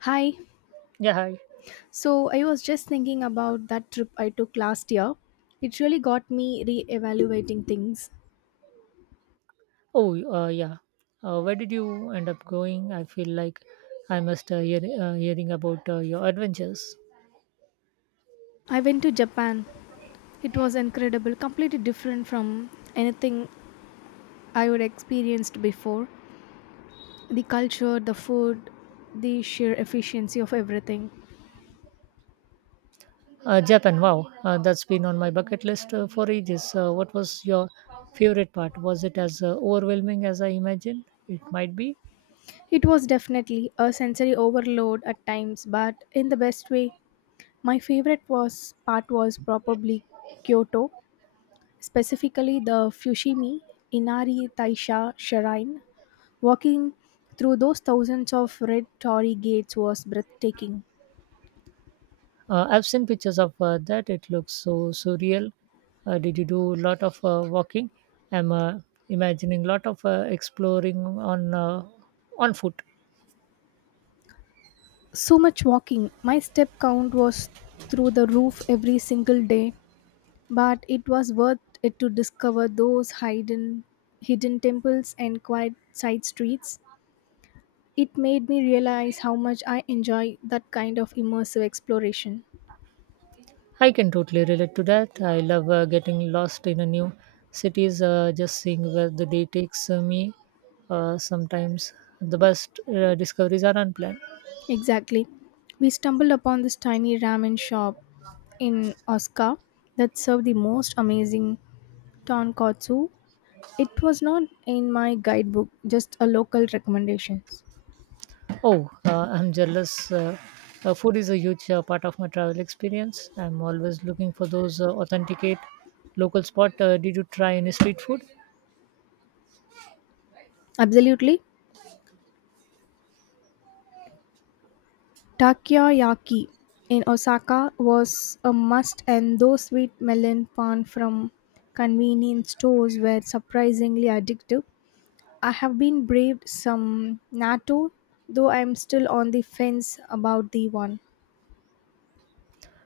Hi. Yeah, hi. So I was just thinking about that trip I took last year. It really got me re-evaluating things. Oh, yeah. Where did you end up going? I feel like I must hearing about your adventures. I went to Japan. It was incredible, completely different from anything I would experienced before. The culture, the food, the sheer efficiency of everything. Japan, wow. That's been on my bucket list for ages. What was your favorite part? Was it as overwhelming as I imagined it might be? It was definitely a sensory overload at times, but in the best way. My favorite was part was probably Kyoto, specifically the Fushimi Inari Taisha Shrine. Walking through those thousands of red torii gates was breathtaking. I've seen pictures of that. It looks so surreal. Did you do a lot of walking? I'm imagining a lot of exploring on foot. So much walking. My step count was through the roof every single day, but it was worth it to discover those hidden temples and quiet side streets. It made me realize how much I enjoy that kind of immersive exploration. I can totally relate to that. I love getting lost in a new cities, just seeing where the day takes me. Sometimes the best discoveries are unplanned. Exactly. We stumbled upon this tiny ramen shop in Osaka that served the most amazing tonkatsu. It was not in my guidebook, just a local recommendations. Oh, I'm jealous. Food is a huge part of my travel experience. I'm always looking for those authenticate local spot. Did you try any street food? Absolutely. Takoyaki in Osaka was a must and those sweet melon pan from convenience stores were surprisingly addictive. I have been braved some natto though I am still on the fence about the one.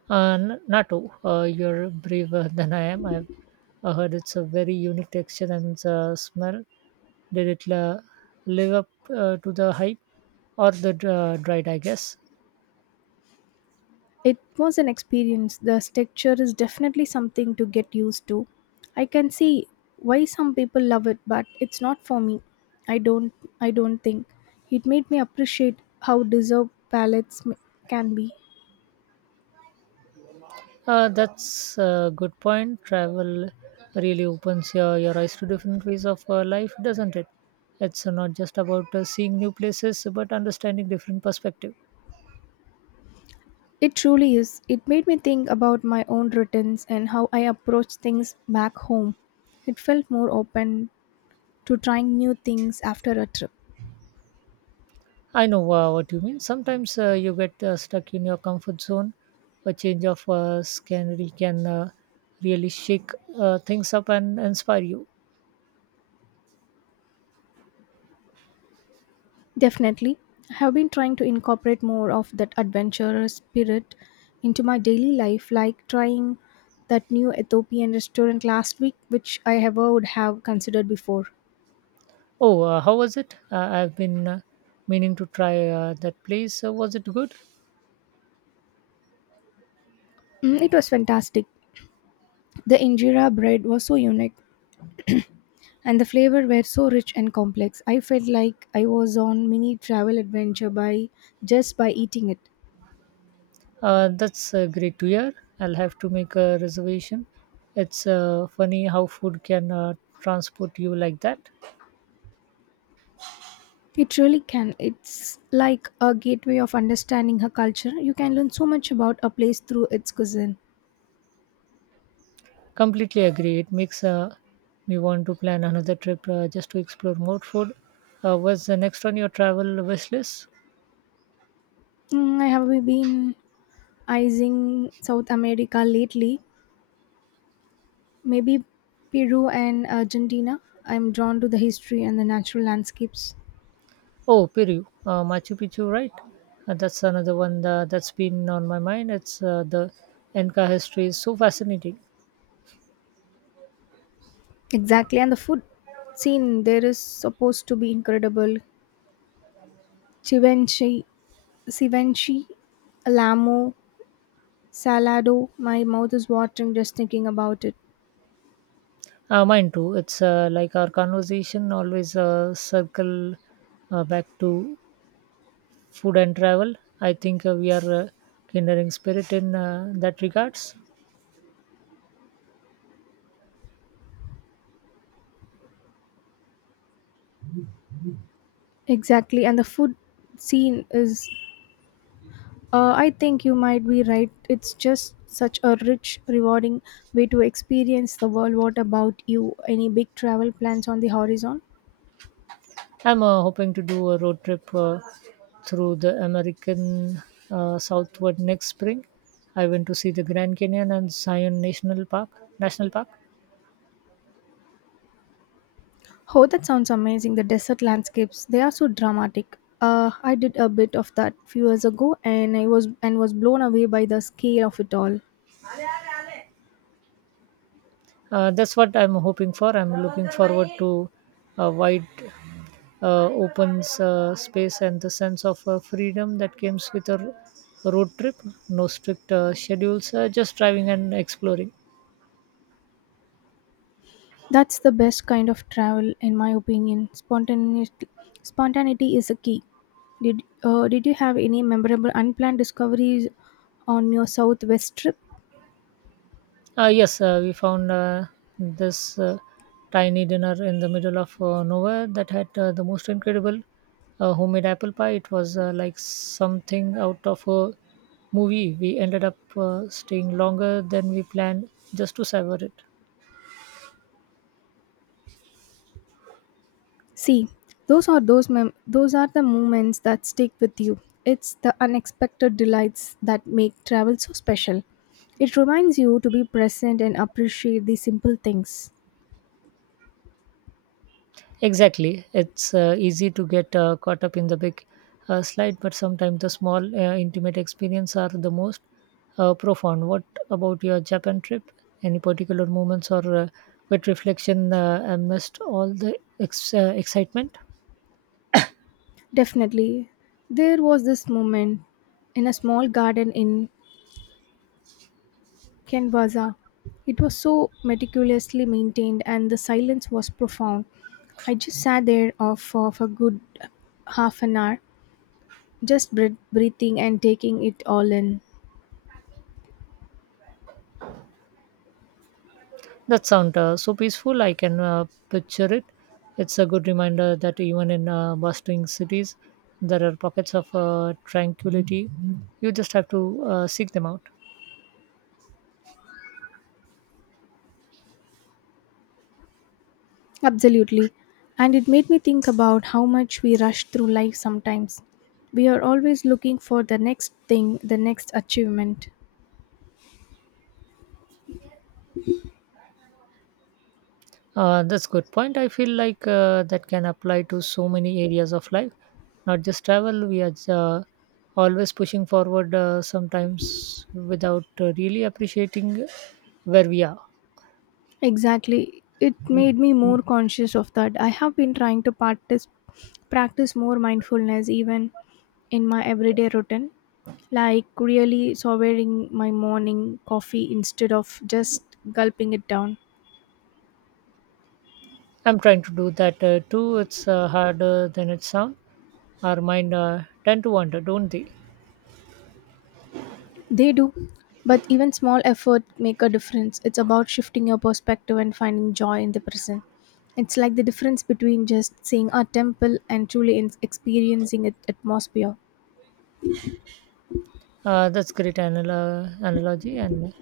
Natto, you're braver than I am. I've heard it's a very unique texture and smell. Did it la- live up to the hype or the dread, I guess? It was an experience. The texture is definitely something to get used to. I can see why some people love it, but it's not for me. I don't I don't think. It made me appreciate how deserved can be. That's a good point. Travel really opens your eyes to different ways of life, doesn't it? It's not just about seeing new places, but understanding different perspective. It truly is. It made me think about my own routines and how I approach things back home. It felt more open to trying new things after a trip. I know what you mean. Sometimes you get stuck in your comfort zone. A change of scenery can really shake things up and inspire you. Definitely. I have been trying to incorporate more of that adventurous spirit into my daily life, like trying that new Ethiopian restaurant last week, which I ever would have considered before. Oh, how was it? I've been meaning to try that place. Was it good? Mm, it was fantastic. The injera bread was so unique, and the flavor were so rich and complex. I felt like I was on mini travel adventure by just by eating it. That's great to hear. I'll have to make a reservation. It's funny how food can transport you like that. It really can. It's like a gateway of understanding her culture. You can learn so much about a place through its cuisine. Completely agree. It makes me want to plan another trip just to explore more food. What's the next on your travel wish list? Mm, I have been eyeing South America lately, maybe Peru and Argentina. I'm drawn to the history and the natural landscapes. Oh, Peru, Machu Picchu, right? That's another one that's been on my mind. It's the Inca history is so fascinating. Exactly, and the food scene there is supposed to be incredible. Chivenchi, Sivenchi, Alamo, Salado. My mouth is watering just thinking about it. Mine too. It's like our conversation always circle back to food and travel. I think we are kindering spirit in that regards. Exactly, and the food scene is I think you might be right. It's just such a rich, rewarding way to experience the world. What about you? Any big travel plans on the horizon? I'm hoping to do a road trip through the American Southward next spring. I went to see the Grand Canyon and Zion National Park. Oh, that sounds amazing. The desert landscapes, they are so dramatic. I did a bit of that few years ago and I was and was blown away by the scale of it all. That's what I'm hoping for. I'm looking forward to a wide opens space and the sense of freedom that comes with a road trip. No strict schedules, just driving and exploring. That's the best kind of travel in my opinion. Spontaneity is a key. Did you have any memorable unplanned discoveries on your southwest trip? Yes, we found this tiny dinner in the middle of nowhere that had the most incredible homemade apple pie. It was like something out of a movie. We ended up staying longer than we planned just to savor it. See, those are the moments that stick with you. It's the unexpected delights that make travel so special. It reminds you to be present and appreciate the simple things. Exactly. It's easy to get caught up in the big slide, but sometimes the small, intimate experience are the most profound. What about your Japan trip? Any particular moments or quick reflection amidst all the excitement? Definitely, there was this moment in a small garden in Kenwaza. It was so meticulously maintained and the silence was profound. I just sat there for a good half an hour, just breathing and taking it all in. That sound so peaceful. I can picture it. It's a good reminder that even in bustling cities, there are pockets of tranquility. You just have to seek them out. Absolutely. And it made me think about how much we rush through life sometimes. We are always looking for the next thing, the next achievement. That's good point. I feel like that can apply to so many areas of life, not just travel. We are always pushing forward, sometimes without really appreciating where we are. Exactly. It made me more conscious of that. I have been trying to practice more mindfulness even in my everyday routine, like really savoring my morning coffee instead of just gulping it down. I'm trying to do that too. It's harder than it sounds. Our mind tend to wander, don't they? They do, but even small effort make a difference. It's about shifting your perspective and finding joy in the present. It's like the difference between just seeing a temple and truly experiencing its atmosphere. That's great analogy, and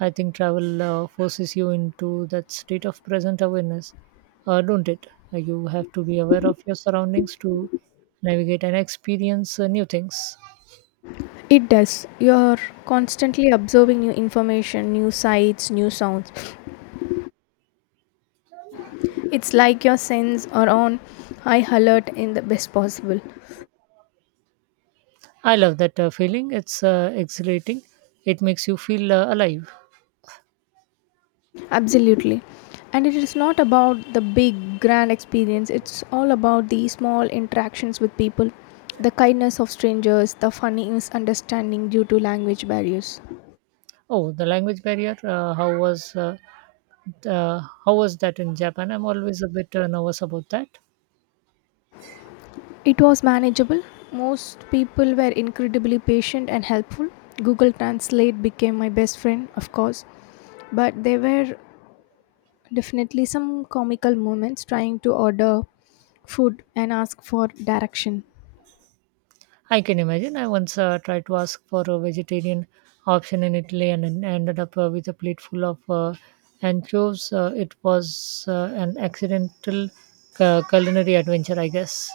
I think travel forces you into that state of present awareness, don't it? You have to be aware of your surroundings to navigate and experience new things. It does. You're constantly observing new information, new sights, new sounds. It's like your senses are on high alert in the best possible. I love that feeling. It's exhilarating. It makes you feel alive. Absolutely. And it is not about the big, grand experience, it's all about the small interactions with people, the kindness of strangers, the funny misunderstanding due to language barriers. Oh, the language barrier. How was that in Japan? I'm always a bit nervous about that. It was manageable. Most people were incredibly patient and helpful. Google Translate became my best friend, of course, but there were definitely some comical moments trying to order food and ask for direction. I can imagine. I once tried to ask for a vegetarian option in Italy and ended up with a plate full of anchovies. It was an accidental culinary adventure, I guess.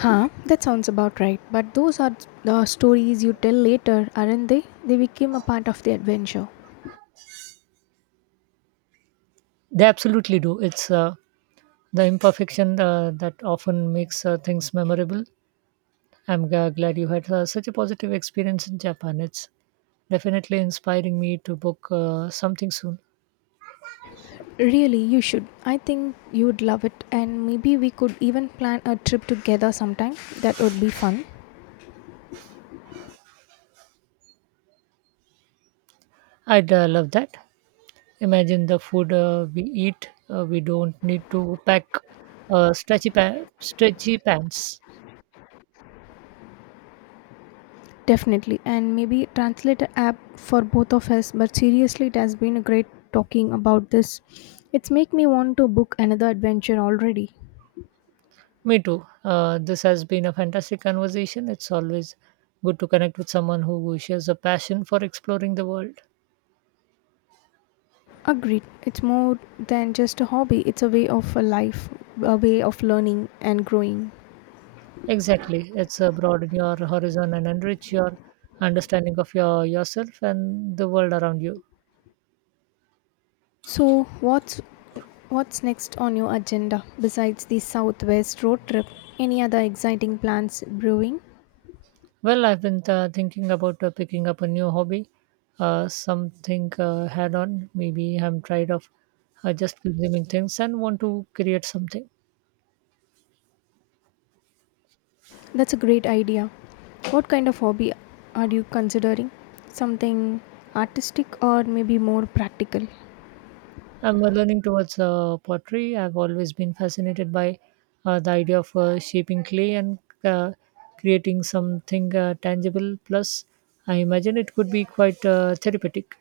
Huh, that sounds about right. But those are the stories you tell later, aren't they? They became a part of the adventure. They absolutely do. It's the imperfection that often makes things memorable. I'm glad you had such a positive experience in Japan. It's definitely inspiring me to book something soon. Really, you should. I think you would love it, and maybe we could even plan a trip together sometime. That would be fun. I'd love that. Imagine the food we eat. We don't need to pack stretchy pants. Definitely. And maybe translator app for both of us. But seriously, it has been a great talking about this. It's make me want to book another adventure already. Me too. This has been a fantastic conversation. It's always good to connect with someone who shares a passion for exploring the world. Agreed. It's more than just a hobby. It's a way of a life, a way of learning and growing. Exactly. It's broaden your horizon and enrich your understanding of yourself and the world around you. So, what's what's next on your agenda besides the Southwest road trip? Any other exciting plans brewing? Well, I've been thinking about picking up a new hobby, something had on. Maybe I'm tired of just consuming things and want to create something. That's a great idea. What kind of hobby are you considering? Something artistic or maybe more practical? I'm learning towards pottery. I've always been fascinated by the idea of shaping clay and uh, creating something tangible. Plus, I imagine it could be quite therapeutic.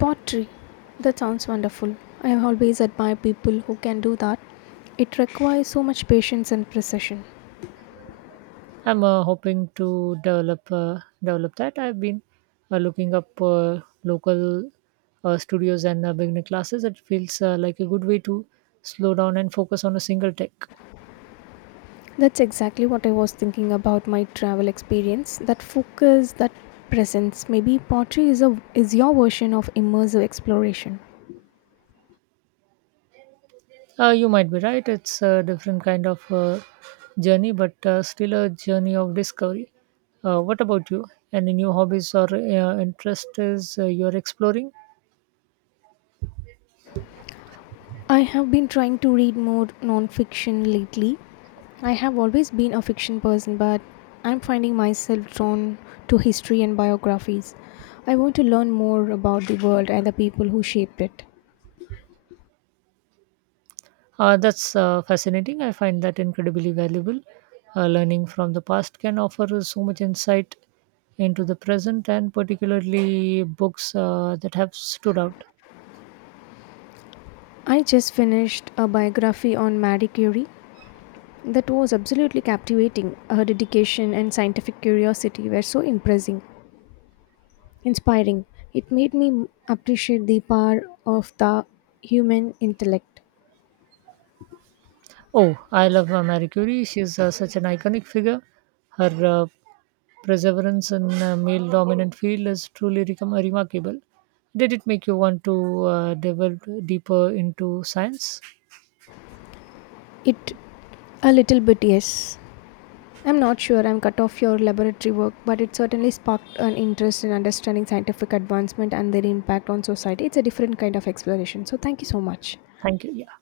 Pottery. That sounds wonderful. I have always admired people who can do that. It requires so much patience and precision. I'm hoping to develop that. I've been looking up local studios and beginner classes. It feels like a good way to slow down and focus on a single tech. That's exactly what I was thinking about my travel experience. That focus, that presence. Maybe pottery is your version of immersive exploration. You might be right. It's a different kind of journey, but still a journey of discovery. What about you? Any new hobbies or interests you're exploring? I have been trying to read more non-fiction lately. I have always been a fiction person, but I'm finding myself drawn to history and biographies. I want to learn more about the world and the people who shaped it. That's fascinating. I find that incredibly valuable. Learning from the past can offer us so much insight into the present, and particularly books that have stood out. I just finished a biography on Marie Curie. That was absolutely captivating. Her dedication and scientific curiosity were so impressing, inspiring. It made me appreciate the power of the human intellect. Oh, I love Marie Curie. She's such an iconic figure. Her perseverance in a male dominant field is truly remarkable. Did it make you want to delve deeper into science? It a little bit, yes. I'm not sure I'm cut off your laboratory work, but it certainly sparked an interest in understanding scientific advancement and their impact on society. It's a different kind of exploration. So thank you so much. Thank you. Yeah.